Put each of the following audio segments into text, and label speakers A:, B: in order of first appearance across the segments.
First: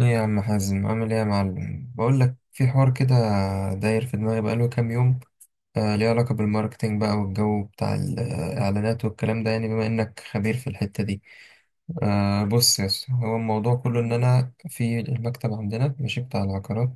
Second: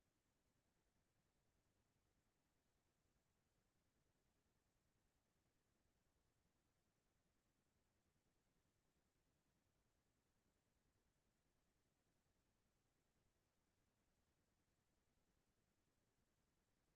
A: ايه يا عم حازم، عامل ايه يا معلم؟ بقول لك، في حوار كده داير في دماغي بقاله كام يوم. ليه علاقة بالماركتينج بقى، والجو بتاع الإعلانات والكلام ده، يعني بما إنك خبير في الحتة دي. بص يا اسطى، هو الموضوع كله إن أنا في المكتب عندنا ماشي بتاع العقارات.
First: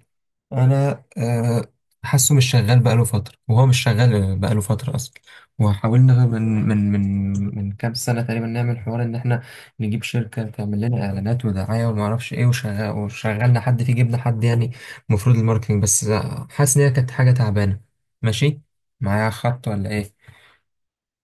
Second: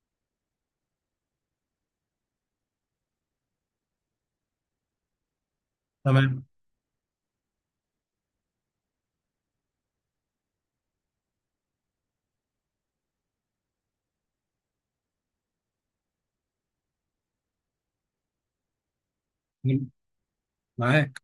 A: أنا حاسه مش شغال بقاله فترة، وهو مش شغال بقاله فترة أصلا. وحاولنا
B: تمام.
A: من كام سنة تقريبا نعمل حوار إن إحنا نجيب شركة تعمل لنا إعلانات ودعاية ومعرفش إيه، وشغال، وشغلنا حد فيه، جبنا حد يعني المفروض الماركتينج بس. حاسس إن هي كانت حاجة تعبانة. ماشي، معايا خط ولا ايه؟
B: معاك.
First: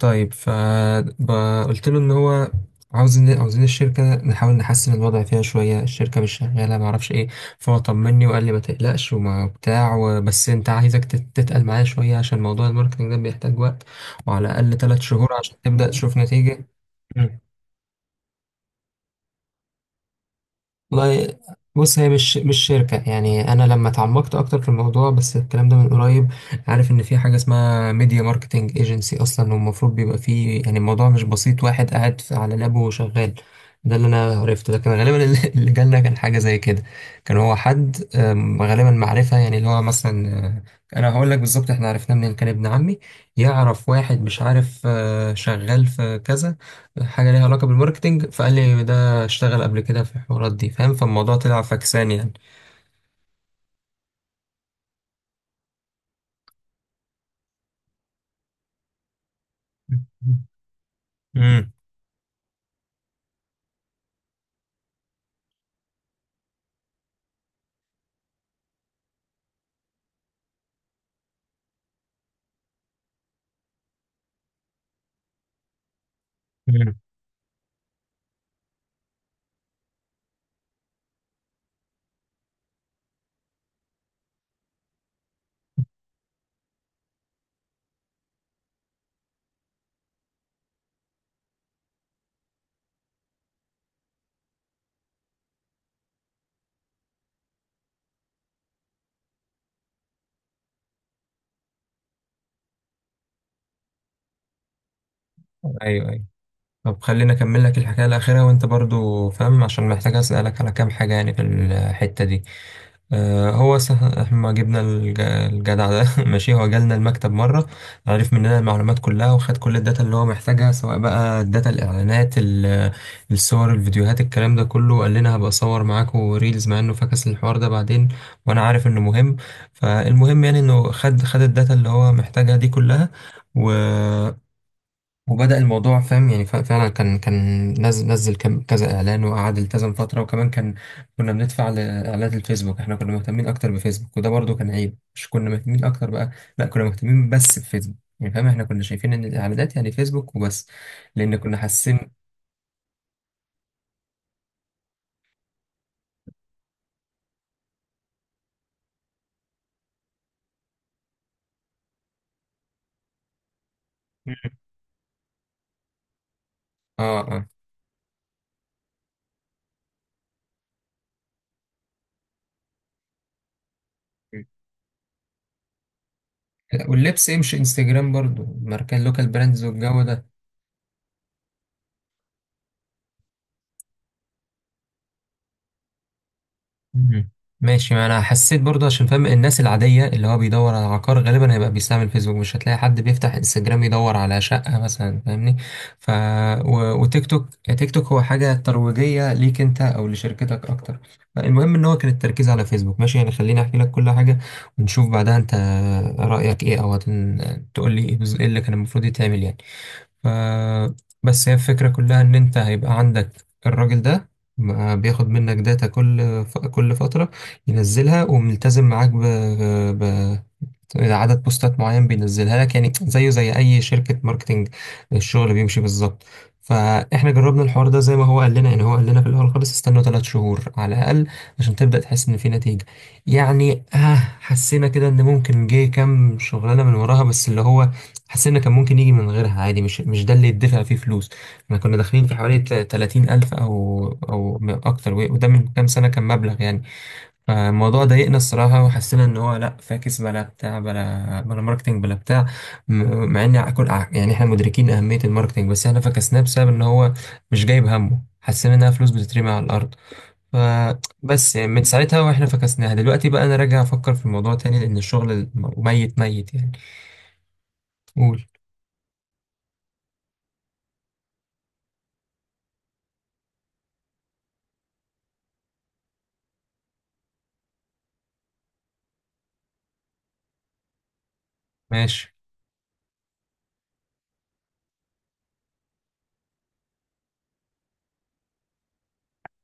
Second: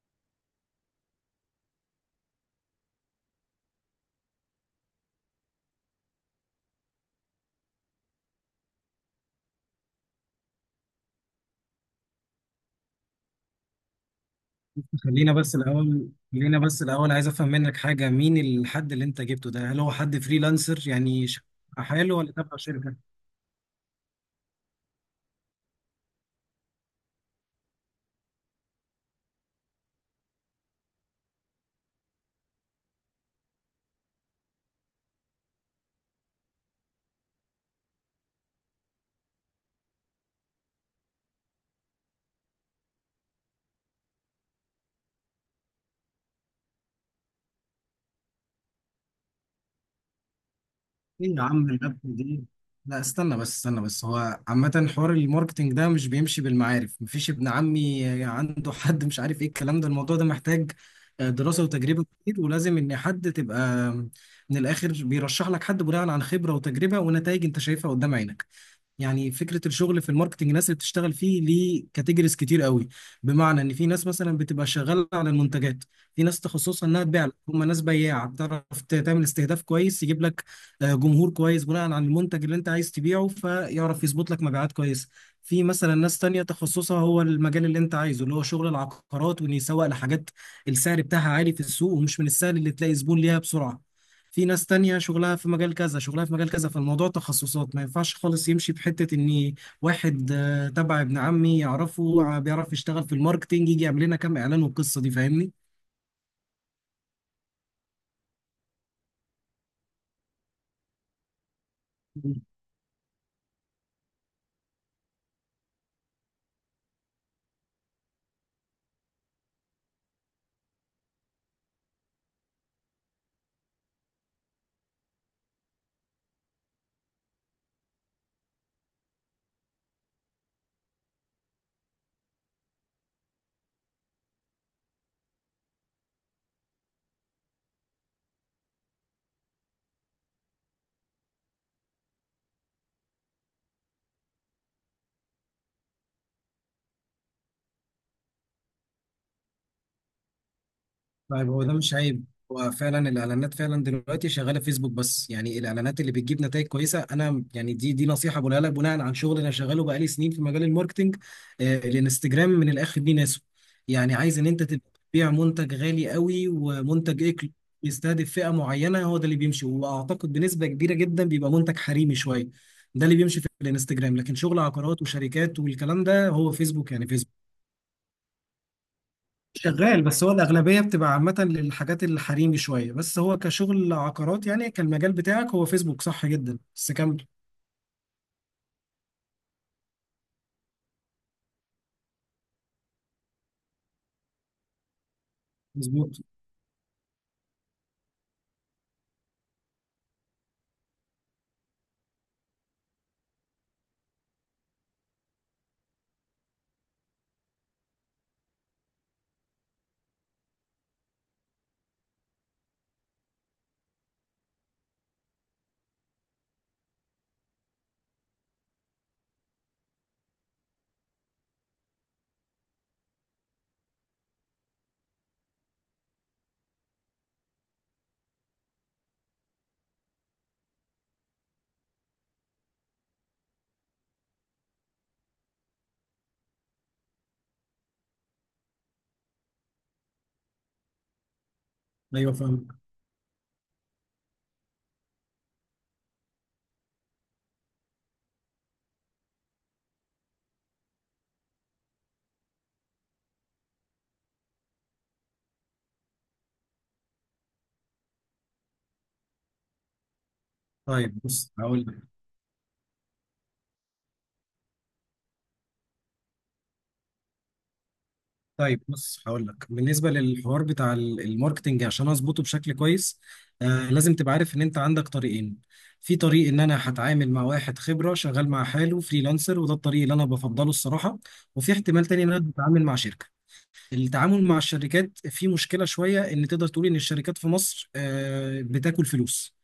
A: طيب فقلت له ان هو عاوزين الشركة نحاول نحسن الوضع فيها شوية، الشركة مش شغالة معرفش ايه. فهو طمني وقال لي ما تقلقش وما بتاع، وبس انت عايزك تتقل معايا شوية، عشان موضوع الماركتنج ده بيحتاج وقت، وعلى الأقل 3 شهور
B: خلينا بس
A: عشان تبدأ
B: الاول
A: تشوف
B: خلينا
A: نتيجة.
B: بس الاول عايز افهم منك حاجه، مين الحد اللي انت جبته ده؟ هل هو حد فريلانسر يعني
A: والله بص، هي
B: حاله ولا
A: مش
B: تبع شركه؟
A: شركة يعني، أنا لما اتعمقت أكتر في الموضوع بس الكلام ده من قريب، عارف إن في حاجة اسمها ميديا ماركتينج ايجنسي أصلا، والمفروض بيبقى فيه، يعني الموضوع مش بسيط، واحد قاعد على لابه وشغال. ده اللي أنا عرفته، لكن غالبا اللي اللي جالنا كان حاجة زي كده. كان هو حد، غالبا معرفة، يعني اللي هو مثلا، أنا هقول لك بالظبط إحنا عرفناه منين، كان ابن عمي يعرف واحد مش عارف، شغال في كذا حاجة ليها علاقة بالماركتينج، فقال لي ده اشتغل قبل كده في الحوارات دي، فاهم؟
B: ايه
A: فالموضوع
B: يا
A: طلع
B: عم الربح
A: فكسان يعني.
B: دي! لا استنى بس، استنى بس، هو عامه حوار الماركتينج ده مش بيمشي بالمعارف، مفيش ابن عمي عنده حد مش عارف ايه، الكلام ده الموضوع ده محتاج دراسه
A: امم
B: وتجربه كتير، ولازم ان حد تبقى من الاخر بيرشح لك حد بناء عن خبره وتجربه ونتائج انت شايفها قدام عينك. يعني فكره الشغل في الماركتنج، الناس اللي بتشتغل فيه ليه كاتيجوريز كتير قوي. بمعنى ان في ناس مثلا بتبقى شغاله على المنتجات، في ناس تخصصها
A: امم
B: انها تبيع، هم ناس بياعه بتعرف تعمل استهداف كويس، يجيب لك جمهور كويس بناء على المنتج اللي انت عايز تبيعه، فيعرف يظبط لك مبيعات كويسه. في مثلا ناس تانية تخصصها هو المجال اللي انت عايزه اللي هو شغل العقارات، وان يسوق لحاجات السعر بتاعها عالي في السوق ومش من السهل اللي تلاقي زبون ليها بسرعة. في ناس تانية شغلها في مجال كذا، شغلها في مجال كذا، فالموضوع تخصصات، ما ينفعش خالص يمشي بحتة ان واحد تبع ابن عمي يعرفه بيعرف يشتغل في الماركتينج يجي يعمل لنا كام اعلان والقصة دي، فاهمني؟
A: ايوه، ايوه. طب خليني اكمل لك الحكايه الاخيره وانت برضو فاهم، عشان محتاج اسالك على كام حاجه يعني في الحته دي. هو احنا ما جبنا الجدع ده ماشي. هو جالنا المكتب مرة، عرف مننا المعلومات كلها وخد كل الداتا اللي هو محتاجها، سواء بقى الداتا، الإعلانات، الصور، الفيديوهات، الكلام ده كله. وقال لنا هبقى أصور معاكم ريلز، مع إنه فكس الحوار ده بعدين، وأنا عارف إنه مهم. فالمهم يعني إنه خد الداتا اللي هو محتاجها دي كلها، وبدأ الموضوع فاهم. يعني فعلا كان نزل كذا اعلان، وقعد التزم فتره، وكمان كان كنا بندفع لاعلانات الفيسبوك. احنا كنا مهتمين اكتر بفيسبوك، وده برضو كان عيب، مش كنا مهتمين اكتر بقى، لا كنا مهتمين بس بفيسبوك يعني فاهم، احنا كنا شايفين ان الاعلانات يعني فيسبوك وبس، لان
B: طيب
A: كنا
B: هو ده مش
A: حاسين.
B: عيب، هو فعلا الاعلانات فعلا دلوقتي شغاله فيسبوك بس، يعني الاعلانات اللي بتجيب نتائج كويسه، انا يعني دي نصيحه بقولها لك بناء عن شغل انا شغاله بقالي سنين في مجال الماركتنج. الانستجرام من الاخر دي ناسه، يعني عايز ان انت تبقى تبيع منتج غالي قوي
A: اه،
B: ومنتج
A: اه.
B: اكل يستهدف فئه معينه، هو ده اللي بيمشي، واعتقد بنسبه كبيره جدا بيبقى منتج حريمي شويه، ده اللي بيمشي في الانستجرام. لكن شغل عقارات وشركات والكلام ده هو فيسبوك، يعني
A: واللبس ايه،
B: فيسبوك
A: مش انستجرام برضو ماركات لوكال براندز والجو
B: شغال، بس
A: ده.
B: هو الأغلبية بتبقى عامة للحاجات الحريمي شوية، بس هو كشغل عقارات يعني كان المجال بتاعك هو فيسبوك، صح جدا، بس كمل.
A: مم. ماشي، ما انا حسيت برضه، عشان فاهم الناس العاديه اللي هو بيدور على عقار غالبا هيبقى بيستعمل فيسبوك، مش هتلاقي حد بيفتح انستجرام يدور على شقه مثلا، فاهمني؟ ف
B: مظبوط.
A: وتيك توك. تيك توك هو حاجه ترويجيه ليك انت او لشركتك اكتر. المهم ان هو كان التركيز على فيسبوك، ماشي يعني. خليني احكي لك كل حاجه، ونشوف بعدها انت رايك ايه، او تقول لي ايه، إيه اللي كان المفروض يتعمل يعني. ف بس هي الفكرة كلها إن أنت هيبقى عندك الراجل ده ما بياخد منك داتا كل فترة، ينزلها، وملتزم معاك ب... إذا عدد بوستات معين بينزلها لك، يعني زيه زي اي شركة ماركتينج، الشغل بيمشي بالظبط. فاحنا جربنا الحوار ده زي ما هو قال لنا، يعني هو قال لنا في الاول خالص استنوا 3 شهور على الاقل عشان تبدا تحس ان في نتيجه. يعني آه، حسينا كده ان ممكن جه كام شغلانه من وراها، بس اللي هو حسينا كان ممكن يجي من غيرها عادي، مش ده اللي يدفع فيه فلوس. احنا كنا داخلين
B: أيوه
A: في حوالي
B: فاهم.
A: 30 الف او اكتر، وده من كام سنه كان مبلغ يعني. فالموضوع ضايقنا الصراحة، وحسينا إن هو لأ، فاكس بلا بتاع، بلا بلا ماركتينج بلا بتاع، مع إن كل، يعني إحنا مدركين أهمية الماركتينج، بس إحنا فكسناه بسبب إن هو مش جايب همه، حسينا إنها فلوس بتترمي على الأرض.
B: طيب بص
A: فبس يعني
B: هقول
A: من
B: لك،
A: ساعتها وإحنا فكسناها. دلوقتي بقى أنا راجع أفكر في الموضوع تاني، لأن الشغل ميت ميت يعني. قول.
B: طيب بص هقول لك بالنسبة للحوار بتاع الماركتينج عشان أظبطه بشكل كويس، لازم تبقى عارف إن أنت عندك طريقين. في طريق إن أنا هتعامل مع واحد خبرة شغال مع حاله فريلانسر، وده الطريق اللي أنا بفضله الصراحة. وفي احتمال تاني إن
A: ماشي.
B: أنا بتعامل مع شركة. التعامل مع الشركات في مشكلة شوية، إن تقدر تقول إن الشركات في مصر بتاكل فلوس.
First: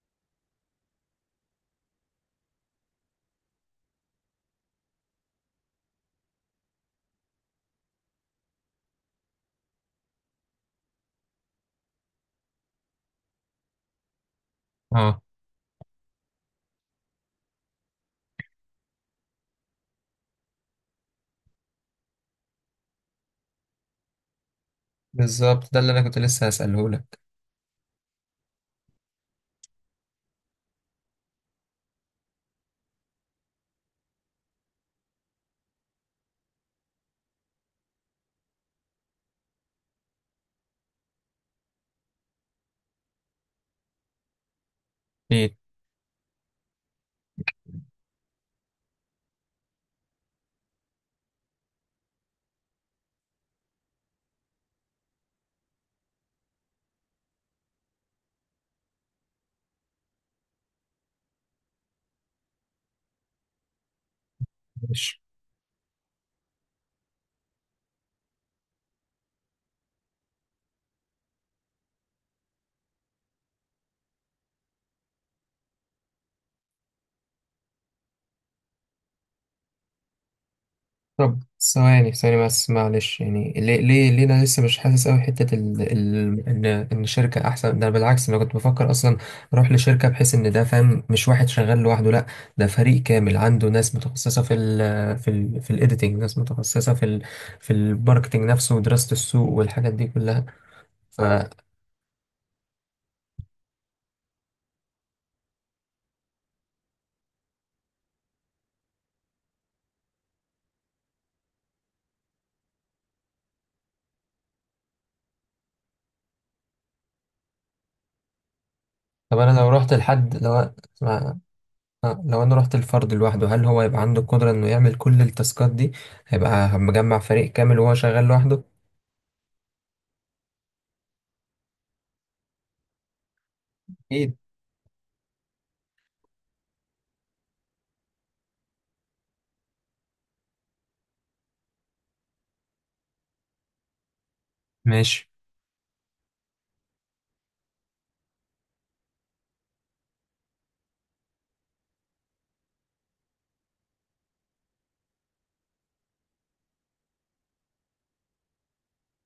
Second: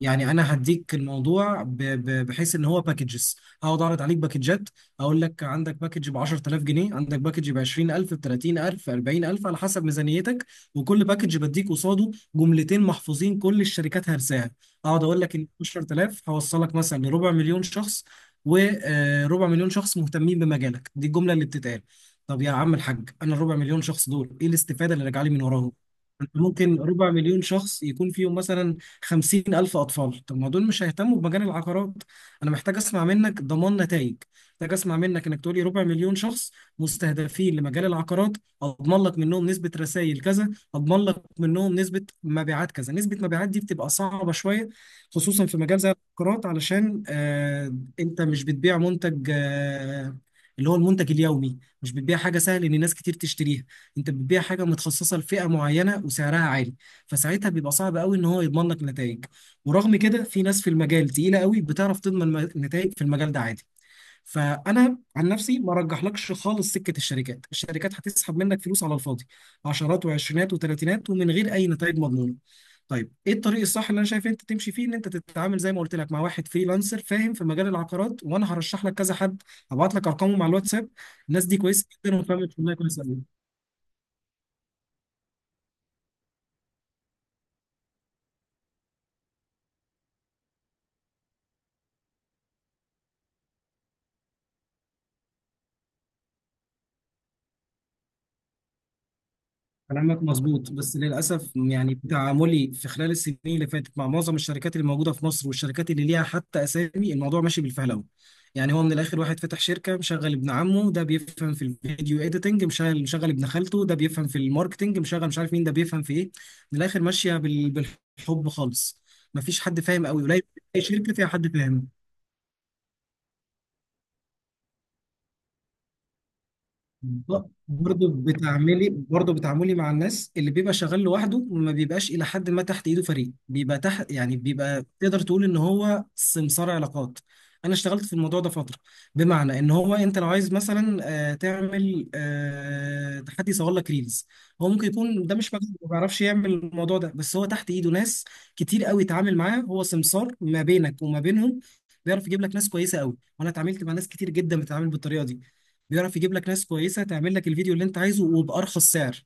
B: يعني انا هديك الموضوع بحيث ان هو باكجز، هقعد اعرض عليك باكجات، اقول لك عندك باكج ب 10000 جنيه، عندك باكج ب 20000، ب 30000، 40000 على حسب ميزانيتك، وكل باكج بديك قصاده جملتين محفوظين كل الشركات هرساها. اقعد
A: أه،
B: اقول لك ان 10000 هوصلك مثلا لربع مليون شخص، وربع مليون شخص مهتمين بمجالك، دي الجمله اللي بتتقال. طب يا عم الحاج انا الربع مليون شخص دول ايه الاستفاده اللي راجعه لي من
A: بالظبط،
B: وراهم؟
A: ده اللي أنا كنت
B: انت
A: لسه
B: ممكن
A: هسأله
B: ربع
A: لك.
B: مليون شخص يكون فيهم مثلا 50 ألف أطفال، طب ما دول مش هيهتموا بمجال العقارات. أنا محتاج أسمع منك ضمان نتائج، محتاج أسمع منك إنك تقولي ربع مليون شخص مستهدفين لمجال العقارات، أضمن لك منهم نسبة رسائل كذا، أضمن لك منهم نسبة مبيعات كذا. نسبة مبيعات دي بتبقى صعبة شوية، خصوصا
A: أكيد.
B: في مجال زي العقارات، علشان آه أنت مش بتبيع منتج آه اللي هو المنتج اليومي، مش بتبيع حاجة سهل إن ناس كتير تشتريها، انت بتبيع حاجه متخصصه لفئه معينه وسعرها عالي. فساعتها بيبقى صعب قوي ان هو يضمن لك نتائج، ورغم كده في ناس في المجال تقيله قوي بتعرف تضمن نتائج في المجال ده عادي. فانا
A: ماشي.
B: عن نفسي ما رجحلكش خالص سكه الشركات، الشركات هتسحب منك فلوس على الفاضي، عشرات وعشرينات وتلاتينات ومن غير اي نتائج مضمونه. طيب ايه الطريق الصح اللي انا شايف انت تمشي فيه؟ ان انت تتعامل زي ما قلت لك مع واحد فريلانسر فاهم في مجال العقارات، وانا هرشح لك كذا حد، هبعت لك ارقامه مع الواتساب.
A: طب
B: الناس دي كويسه
A: ثواني
B: جدا
A: ثواني
B: وفاهمه
A: بس
B: الشغلانه كويسه
A: معلش،
B: قوي.
A: يعني ليه انا لسه مش حاسس قوي حته ان شركه احسن ده، أنا بالعكس انا كنت بفكر اصلا اروح لشركه، بحيث ان ده فاهم مش واحد شغال لوحده، لا ده فريق كامل عنده ناس متخصصه في في الايديتنج، ناس متخصصه في في الماركتنج نفسه، ودراسه السوق والحاجات دي
B: كلامك
A: كلها.
B: مظبوط، بس
A: ف
B: للأسف يعني تعاملي في خلال السنين اللي فاتت مع معظم الشركات اللي موجودة في مصر والشركات اللي ليها حتى أسامي، الموضوع ماشي بالفهلوة. يعني هو من الآخر واحد فتح شركة، مشغل ابن عمه ده بيفهم في الفيديو إيديتنج، مشغل ابن خالته ده بيفهم في الماركتنج، مشغل مش عارف مين ده بيفهم في إيه، من الآخر ماشية بالحب خالص.
A: طب انا
B: مفيش
A: لو
B: حد
A: رحت
B: فاهم، قوي
A: لحد،
B: قليل
A: لو
B: أي شركة فيها
A: اسمع،
B: حد فاهم.
A: لو انا رحت الفرد لوحده، هل هو يبقى عنده القدره انه يعمل كل التاسكات دي؟ هيبقى مجمع فريق كامل وهو شغال لوحده؟
B: برضه بتعاملي مع الناس اللي بيبقى شغال لوحده، وما بيبقاش الى حد ما تحت ايده فريق بيبقى تحت،
A: أكيد.
B: يعني بيبقى تقدر تقول ان هو سمسار علاقات. انا اشتغلت في الموضوع ده فتره، بمعنى ان هو انت لو عايز مثلا تعمل تحدي يصور لك ريلز، هو ممكن يكون
A: ماشي،
B: ده مش مجال، ما بيعرفش يعمل الموضوع ده، بس هو تحت ايده ناس كتير قوي يتعامل معاه، هو سمسار ما بينك وما بينهم. بيعرف يجيب لك ناس كويسه قوي، وانا اتعاملت مع ناس كتير جدا بتتعامل بالطريقه دي، بيعرف يجيب لك ناس كويسه تعمل لك الفيديو اللي انت عايزه وبارخص سعر.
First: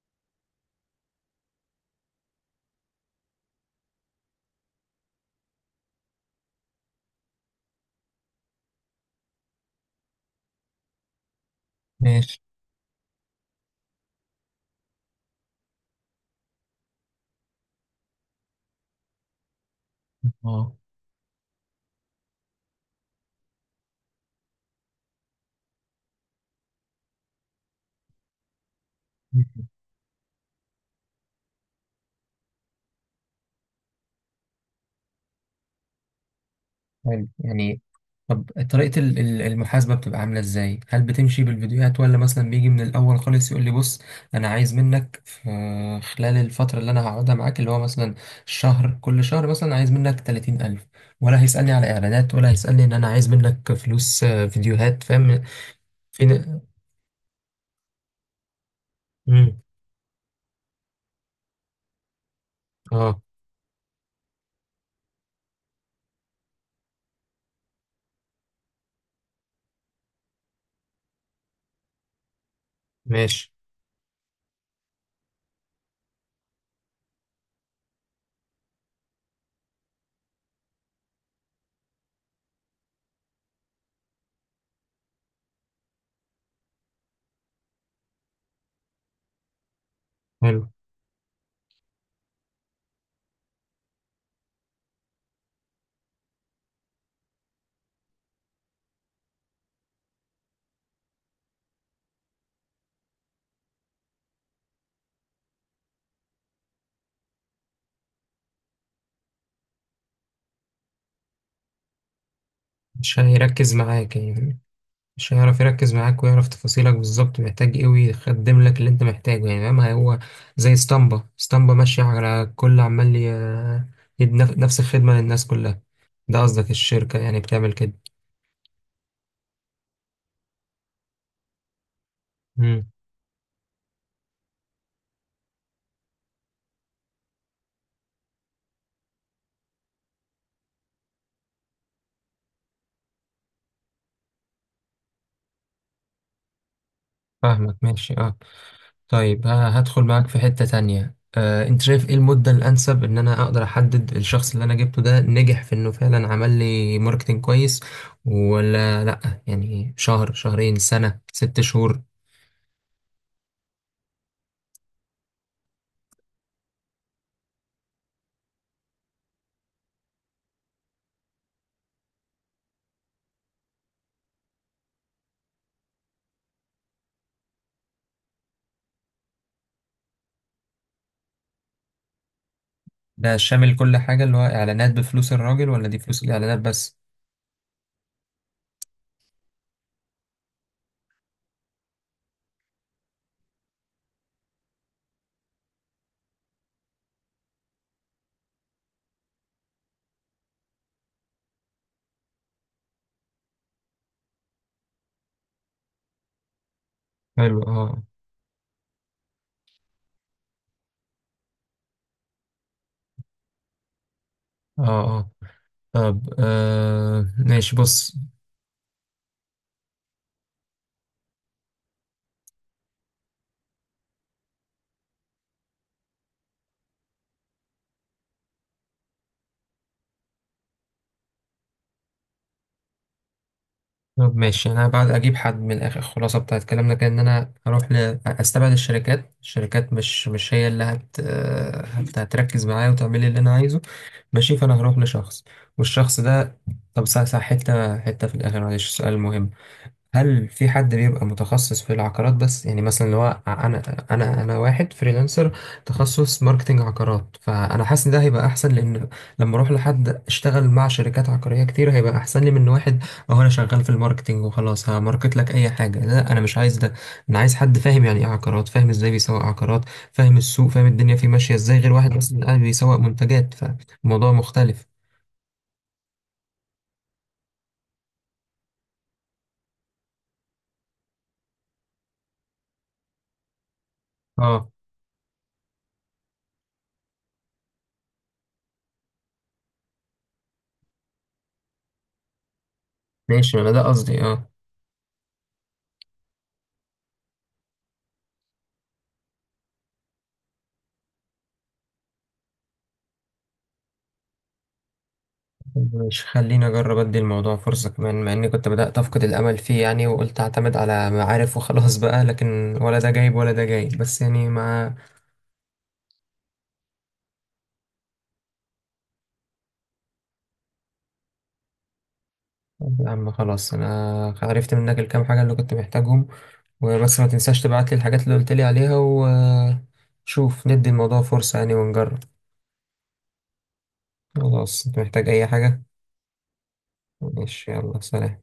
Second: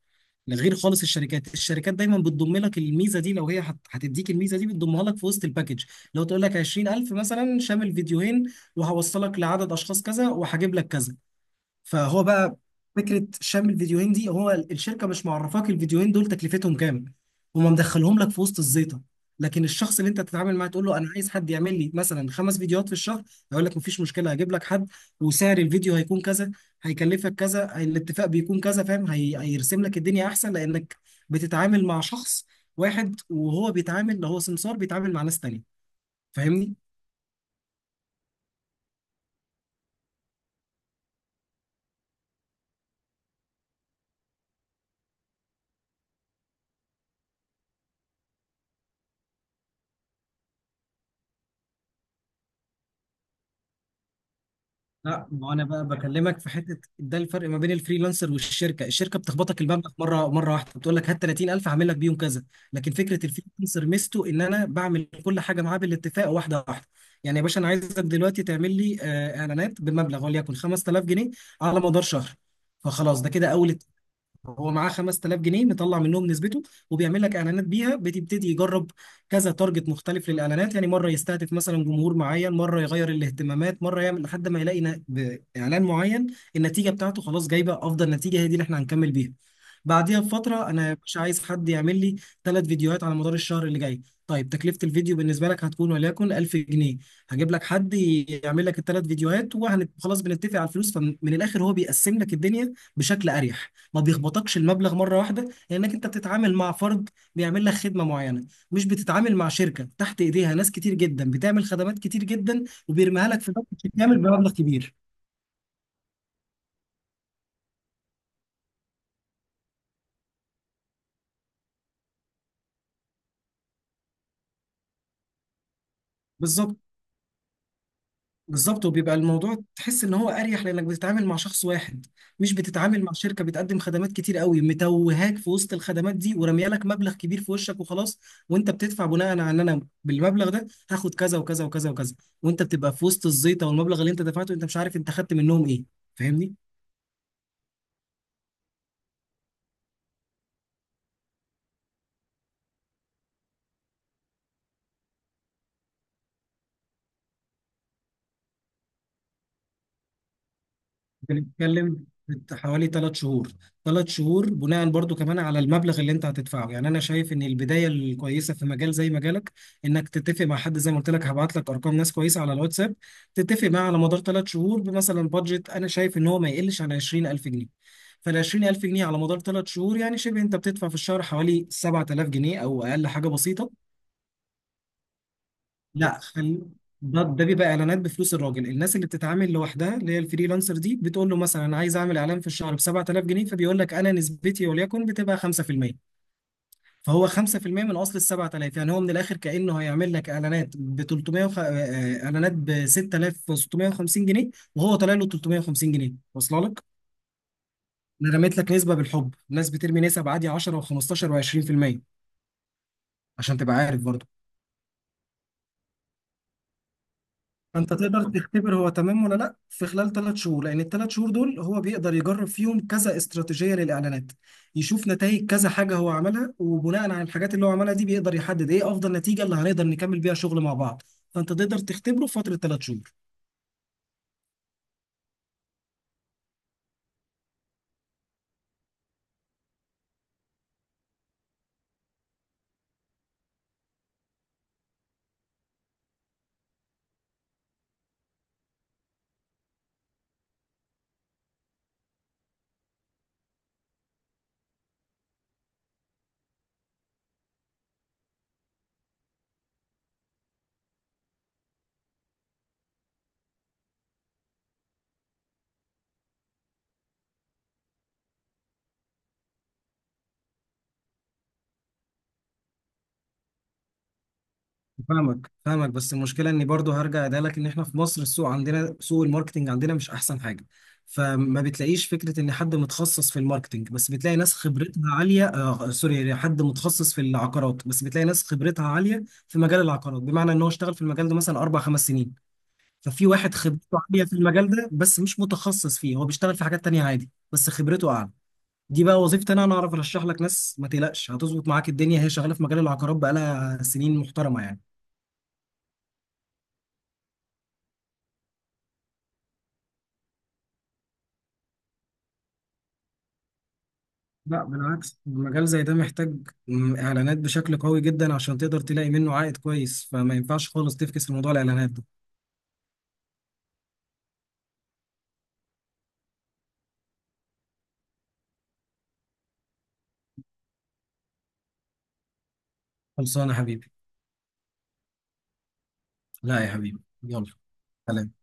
B: غير خالص الشركات، الشركات دايما بتضم لك الميزه دي، لو هي هتديك الميزه دي بتضمها لك في وسط الباكج، لو تقول لك 20000 مثلا شامل فيديوهين وهوصلك لعدد اشخاص كذا وهجيب لك كذا، فهو
A: ماشي.
B: بقى فكره شم الفيديوهين دي، هو الشركه مش معرفاك الفيديوهين دول تكلفتهم كام، هما مدخلهم لك في وسط الزيطه. لكن الشخص اللي انت تتعامل معاه
A: اه.
B: تقول له انا عايز حد يعمل لي مثلا 5 فيديوهات في الشهر، يقول لك مفيش مشكله هجيب لك حد، وسعر الفيديو هيكون كذا، هيكلفك كذا، الاتفاق بيكون كذا، فاهم؟ هيرسم لك الدنيا احسن لانك بتتعامل مع شخص واحد، وهو بيتعامل، هو سمسار بيتعامل مع ناس تانية، فاهمني؟
A: حلو يعني. طب طريقة المحاسبة بتبقى عاملة ازاي؟ هل بتمشي بالفيديوهات، ولا مثلا بيجي من الأول خالص يقول لي، بص أنا عايز منك في خلال الفترة اللي أنا هقعدها معاك اللي هو مثلا شهر، كل شهر مثلا عايز منك 30 ألف، ولا هيسألني على إعلانات، ولا هيسألني إن أنا عايز منك فلوس، فيديوهات؟
B: لا،
A: فاهم؟
B: ما انا بقى بكلمك في
A: فين.
B: حته ده الفرق ما بين الفريلانسر والشركه، الشركه
A: مم.
B: بتخبطك المبلغ مره واحده، بتقول لك هات 30000 هعمل لك بيهم كذا. لكن
A: اه،
B: فكره الفريلانسر ميزته ان انا بعمل كل حاجه معاه بالاتفاق واحده واحده. يعني يا باشا انا عايزك دلوقتي تعمل لي اعلانات بمبلغ وليكن 5000 جنيه على مدار شهر، فخلاص ده كده
A: ماشي.
B: اول، هو معاه 5000 جنيه مطلع منهم نسبته، وبيعمل لك اعلانات بيها بتبتدي يجرب كذا تارجت مختلف للاعلانات، يعني مره يستهدف مثلا جمهور معين، مره يغير الاهتمامات، مره يعمل لحد ما يلاقي باعلان معين النتيجه بتاعته خلاص جايبه افضل نتيجه، هي دي اللي احنا هنكمل بيها. بعديها
A: حلو.
B: بفتره انا مش عايز حد يعمل لي 3 فيديوهات على مدار الشهر اللي جاي، طيب تكلفه الفيديو بالنسبه لك هتكون وليكن 1000 جنيه، هجيب لك حد يعمل لك ال 3 فيديوهات، وخلاص بنتفق على الفلوس، فمن الاخر هو بيقسم لك الدنيا بشكل اريح، ما بيخبطكش المبلغ مره واحده، لانك انت بتتعامل مع فرد بيعمل لك خدمه معينه، مش بتتعامل مع شركه تحت ايديها ناس كتير جدا بتعمل خدمات كتير جدا
A: مش
B: وبيرميها لك في
A: هيركز
B: باكج
A: معاك
B: كامل بمبلغ
A: يعني،
B: كبير.
A: مش هيعرف يركز معاك ويعرف تفاصيلك بالظبط محتاج ايه، ويخدم لك اللي انت محتاجه يعني، فاهم؟ هو زي اسطمبة، اسطمبة ماشية على الكل، عمال يدي نفس الخدمة للناس كلها. ده قصدك
B: بالظبط.
A: الشركة يعني بتعمل كده؟
B: بالظبط، وبيبقى الموضوع تحس ان هو اريح لانك بتتعامل مع شخص واحد، مش
A: امم.
B: بتتعامل مع شركه بتقدم خدمات كتير قوي متوهاك في وسط الخدمات دي ورميه لك مبلغ كبير في وشك وخلاص. وانت بتدفع بناء على ان انا بالمبلغ ده هاخد كذا وكذا وكذا وكذا، وانت بتبقى في وسط الزيطه والمبلغ اللي انت دفعته انت مش عارف انت خدت منهم ايه، فاهمني؟
A: فاهمك، ماشي، اه. طيب هدخل معاك في حتة تانية، انت شايف ايه المدة الانسب ان انا اقدر احدد الشخص اللي انا جبته ده نجح في انه فعلا عمل لي ماركتينج كويس، ولا لا؟ يعني شهر، شهرين، سنة، 6 شهور؟
B: بنتكلم في حوالي 3 شهور، 3 شهور بناء برضو كمان على المبلغ اللي انت هتدفعه، يعني انا شايف ان البدايه الكويسه في مجال زي مجالك انك تتفق مع حد زي ما قلت لك، هبعت لك ارقام ناس كويسه على الواتساب، تتفق معاه على مدار 3 شهور بمثلا بادجت انا شايف ان هو ما يقلش عن 20000 جنيه، فال 20000 جنيه على مدار 3 شهور يعني شبه انت بتدفع في الشهر حوالي 7000 جنيه او اقل، حاجه
A: ده
B: بسيطه.
A: شامل كل حاجة، اللي هو إعلانات بفلوس الراجل، ولا دي
B: لا
A: فلوس الإعلانات
B: خل...
A: بس؟
B: ده بيبقى اعلانات بفلوس الراجل، الناس اللي بتتعامل لوحدها اللي هي الفريلانسر دي بتقول له مثلا انا عايز اعمل اعلان في الشهر ب 7000 جنيه، فبيقول لك انا نسبتي وليكن بتبقى 5%، فهو 5% من اصل ال 7000، يعني هو من الاخر كانه هيعمل لك اعلانات ب 300 وخ... آه، آه، اعلانات ب 6650 جنيه، وهو طالع له 350 جنيه واصله لك.
A: حلو، اه.
B: انا رميت لك نسبه بالحب، الناس بترمي نسب عادي 10 و15 و20%، عشان تبقى عارف برضه.
A: اه، اه. طب ماشي
B: فانت
A: بص.
B: تقدر تختبر هو تمام ولا لا في خلال 3 شهور، لان ال 3 شهور دول هو بيقدر يجرب فيهم كذا استراتيجيه للاعلانات، يشوف نتائج كذا حاجه هو عملها، وبناء على الحاجات اللي هو عملها دي بيقدر يحدد ايه افضل نتيجه اللي هنقدر نكمل بيها شغل مع بعض، فانت تقدر تختبره في فتره 3 شهور.
A: طب ماشي، انا بعد اجيب حد، من الاخر الخلاصه بتاعت كلامنا كان ان انا اروح استبعد الشركات، الشركات مش هي اللي هتركز معايا وتعمل لي اللي انا عايزه، ماشي. فانا هروح لشخص، والشخص ده، طب صح، صح، حته في الاخر معلش سؤال مهم، هل في حد بيبقى متخصص في العقارات بس، يعني مثلا اللي هو انا انا واحد فريلانسر تخصص ماركتنج عقارات، فانا حاسس ان ده هيبقى احسن، لان لما اروح لحد اشتغل مع شركات عقارية كتير هيبقى احسن لي من واحد، اهو انا شغال في الماركتنج وخلاص هماركت لك اي حاجة. لا، انا مش عايز ده. انا عايز حد فاهم يعني ايه عقارات، فاهم ازاي بيسوق عقارات، فاهم السوق، فاهم الدنيا فيه ماشية ازاي، غير واحد مثلا قاعد بيسوق منتجات فالموضوع مختلف.
B: فاهمك، فاهمك، بس المشكله اني برضو هرجع ده لك، ان احنا في مصر السوق عندنا سوق الماركتنج عندنا مش احسن حاجه، فما بتلاقيش فكره ان حد متخصص في الماركتنج بس، بتلاقي ناس
A: اه،
B: خبرتها عاليه، آه سوري، حد متخصص في العقارات بس بتلاقي ناس خبرتها عاليه في مجال العقارات، بمعنى ان هو اشتغل في المجال ده مثلا 4 5 سنين. ففي واحد
A: ماشي، انا ده
B: خبرته
A: قصدي،
B: عاليه في
A: اه.
B: المجال ده بس مش متخصص فيه، هو بيشتغل في حاجات تانية عادي بس خبرته اعلى. دي بقى وظيفتي انا، انا اعرف ارشح لك ناس، ما تقلقش هتظبط معاك الدنيا، هي شغاله في مجال العقارات بقالها سنين محترمه يعني.
A: مش خليني أجرب أدي الموضوع فرصة كمان، مع إني كنت بدأت أفقد الأمل فيه يعني، وقلت أعتمد على معارف وخلاص بقى، لكن ولا ده جايب ولا ده جايب، بس يعني
B: لا
A: مع.
B: بالعكس، المجال زي ده محتاج اعلانات بشكل قوي جدا عشان تقدر تلاقي منه عائد كويس، فما ينفعش خالص تفكس في موضوع الاعلانات ده.
A: يا عم خلاص أنا عرفت منك الكام حاجة اللي كنت محتاجهم، وبس ما تنساش تبعتلي الحاجات اللي قلتلي عليها، وشوف ندي الموضوع فرصة يعني ونجرب.
B: خلصانه يا حبيبي.
A: خلاص، أنت محتاج أي حاجة؟
B: لا يا حبيبي، يلا.
A: ماشي، يلا، سلام.
B: سلام.